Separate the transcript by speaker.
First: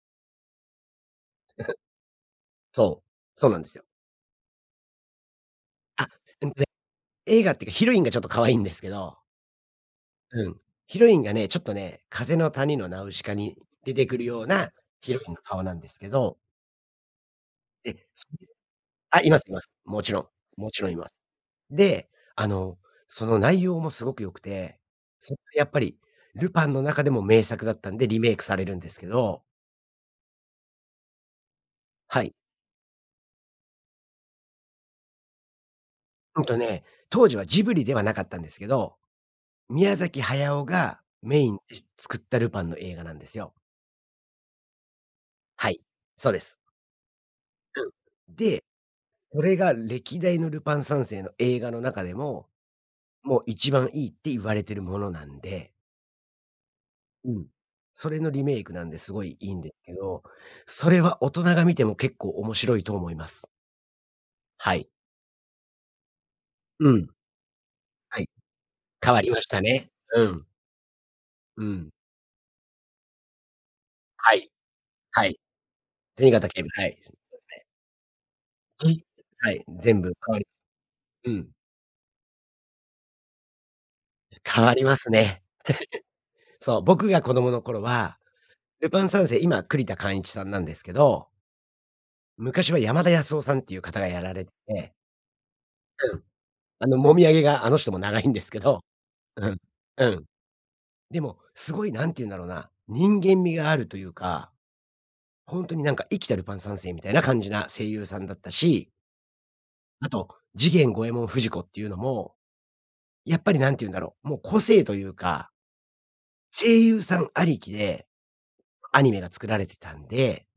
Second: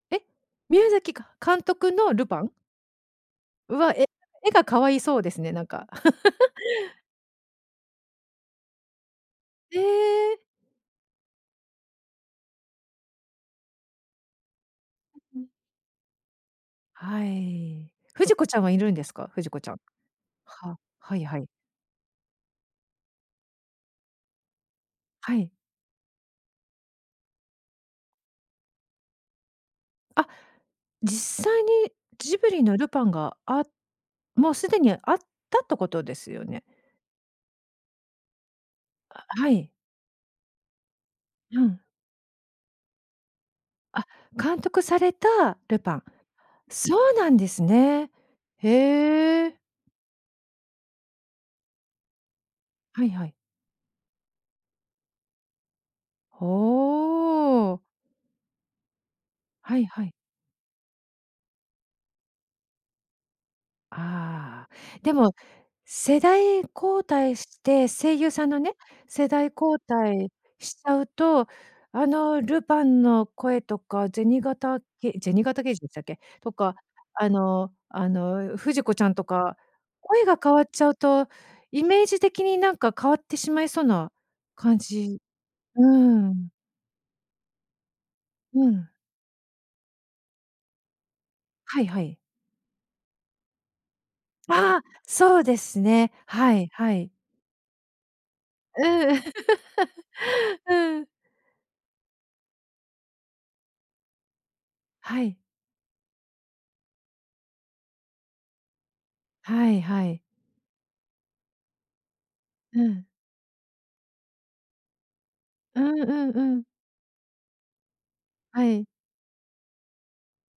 Speaker 1: え、宮崎か監督のルパン？
Speaker 2: そう、そうなんで
Speaker 1: う
Speaker 2: すよ。
Speaker 1: わ、絵絵が可愛いそうですね、なんか。
Speaker 2: あ、でもね、絵がっていうかヒロインがちょっと可愛いんですけど。
Speaker 1: ええ。
Speaker 2: うん。ヒロインがね、ちょっとね、風の谷のナウシカに出てくるようなヒ
Speaker 1: う
Speaker 2: ロイン
Speaker 1: う
Speaker 2: の
Speaker 1: ん。
Speaker 2: 顔なんですけど。
Speaker 1: はい。
Speaker 2: ええ、そ
Speaker 1: 不二子ちゃんはいるん
Speaker 2: う、
Speaker 1: です
Speaker 2: あ、
Speaker 1: か、
Speaker 2: いま
Speaker 1: 不
Speaker 2: す
Speaker 1: 二
Speaker 2: い
Speaker 1: 子
Speaker 2: ま
Speaker 1: ち
Speaker 2: す。
Speaker 1: ゃん。
Speaker 2: もちろん、も
Speaker 1: は
Speaker 2: ちろんいます。
Speaker 1: はいはい。
Speaker 2: で、あの、その内容もすごく良くて、
Speaker 1: は
Speaker 2: その
Speaker 1: い。
Speaker 2: やっぱりルパンの中でも名作だったんでリメイクされるんですけど。
Speaker 1: あ、実際に
Speaker 2: はい。
Speaker 1: ジブリのルパンがあもうすでにあったってことです
Speaker 2: うん
Speaker 1: よ
Speaker 2: と
Speaker 1: ね。
Speaker 2: ね、当時はジブリではなかったんですけど、
Speaker 1: あ、はい。
Speaker 2: 宮崎駿がメイン
Speaker 1: う
Speaker 2: で
Speaker 1: ん。
Speaker 2: 作ったルパンの映画なんですよ。
Speaker 1: あ、監督された
Speaker 2: は
Speaker 1: ル
Speaker 2: い、
Speaker 1: パン。
Speaker 2: そうです。
Speaker 1: そうなんです
Speaker 2: う
Speaker 1: ね。
Speaker 2: ん、で、そ
Speaker 1: へえ。
Speaker 2: れが歴代のルパン三世の映画の中でも、
Speaker 1: はいはい。
Speaker 2: もう一番いいって言われてるものなんでうん。
Speaker 1: ほう。
Speaker 2: それのリメイクなんですごいいいんです
Speaker 1: はい
Speaker 2: け
Speaker 1: はい。
Speaker 2: ど、それは大人が見ても結構面白いと思います。
Speaker 1: あ
Speaker 2: はい。
Speaker 1: あ、でも世代
Speaker 2: う
Speaker 1: 交
Speaker 2: ん。
Speaker 1: 代して声
Speaker 2: はい、
Speaker 1: 優さんのね、
Speaker 2: 変わ
Speaker 1: 世
Speaker 2: りまし
Speaker 1: 代
Speaker 2: た
Speaker 1: 交
Speaker 2: ね。う
Speaker 1: 代
Speaker 2: ん。
Speaker 1: しちゃうと、
Speaker 2: うん。
Speaker 1: あのルパンの声とか
Speaker 2: は
Speaker 1: 銭
Speaker 2: い。
Speaker 1: 形け
Speaker 2: はい。
Speaker 1: 銭形刑事でしたっけ、
Speaker 2: 銭形
Speaker 1: と
Speaker 2: 警部、
Speaker 1: か
Speaker 2: はい、そう
Speaker 1: あ
Speaker 2: ですね。
Speaker 1: のあの不二子ちゃん
Speaker 2: [unintelligible]
Speaker 1: と
Speaker 2: は
Speaker 1: か、
Speaker 2: い。全部
Speaker 1: 声
Speaker 2: 変
Speaker 1: が
Speaker 2: わり
Speaker 1: 変わっちゃうと
Speaker 2: うん。
Speaker 1: イメージ的になんか変わってしまいそうな
Speaker 2: 変わ
Speaker 1: 感
Speaker 2: ります
Speaker 1: じ。
Speaker 2: ね。
Speaker 1: うん。
Speaker 2: そう、僕が子供の頃は
Speaker 1: う
Speaker 2: ル
Speaker 1: ん。
Speaker 2: パン三世、今、栗田貫一さんなんですけど
Speaker 1: はいはい。
Speaker 2: 昔は山田康雄さんっていう方がやられて
Speaker 1: ああ、
Speaker 2: て
Speaker 1: そうですね。
Speaker 2: うん。
Speaker 1: はい
Speaker 2: あ
Speaker 1: は
Speaker 2: の、
Speaker 1: い。
Speaker 2: もみあげがあの人も長いんですけ
Speaker 1: う
Speaker 2: ど、
Speaker 1: ん。
Speaker 2: うん、うん。
Speaker 1: うん。
Speaker 2: でもすごい何て言うんだろうな、人間味があるというか。
Speaker 1: はい。
Speaker 2: ほんとになんか、生きたルパン三世みたいな感じな声優さんだったし
Speaker 1: はいは
Speaker 2: あ
Speaker 1: い。
Speaker 2: と、次元、五ェ門、不二子っていうのも、
Speaker 1: うん。
Speaker 2: やっぱり何て言うんだろう、もう個性というか
Speaker 1: うんうんうん。
Speaker 2: 声優さんありきで
Speaker 1: はい。
Speaker 2: アニメが作られてたんで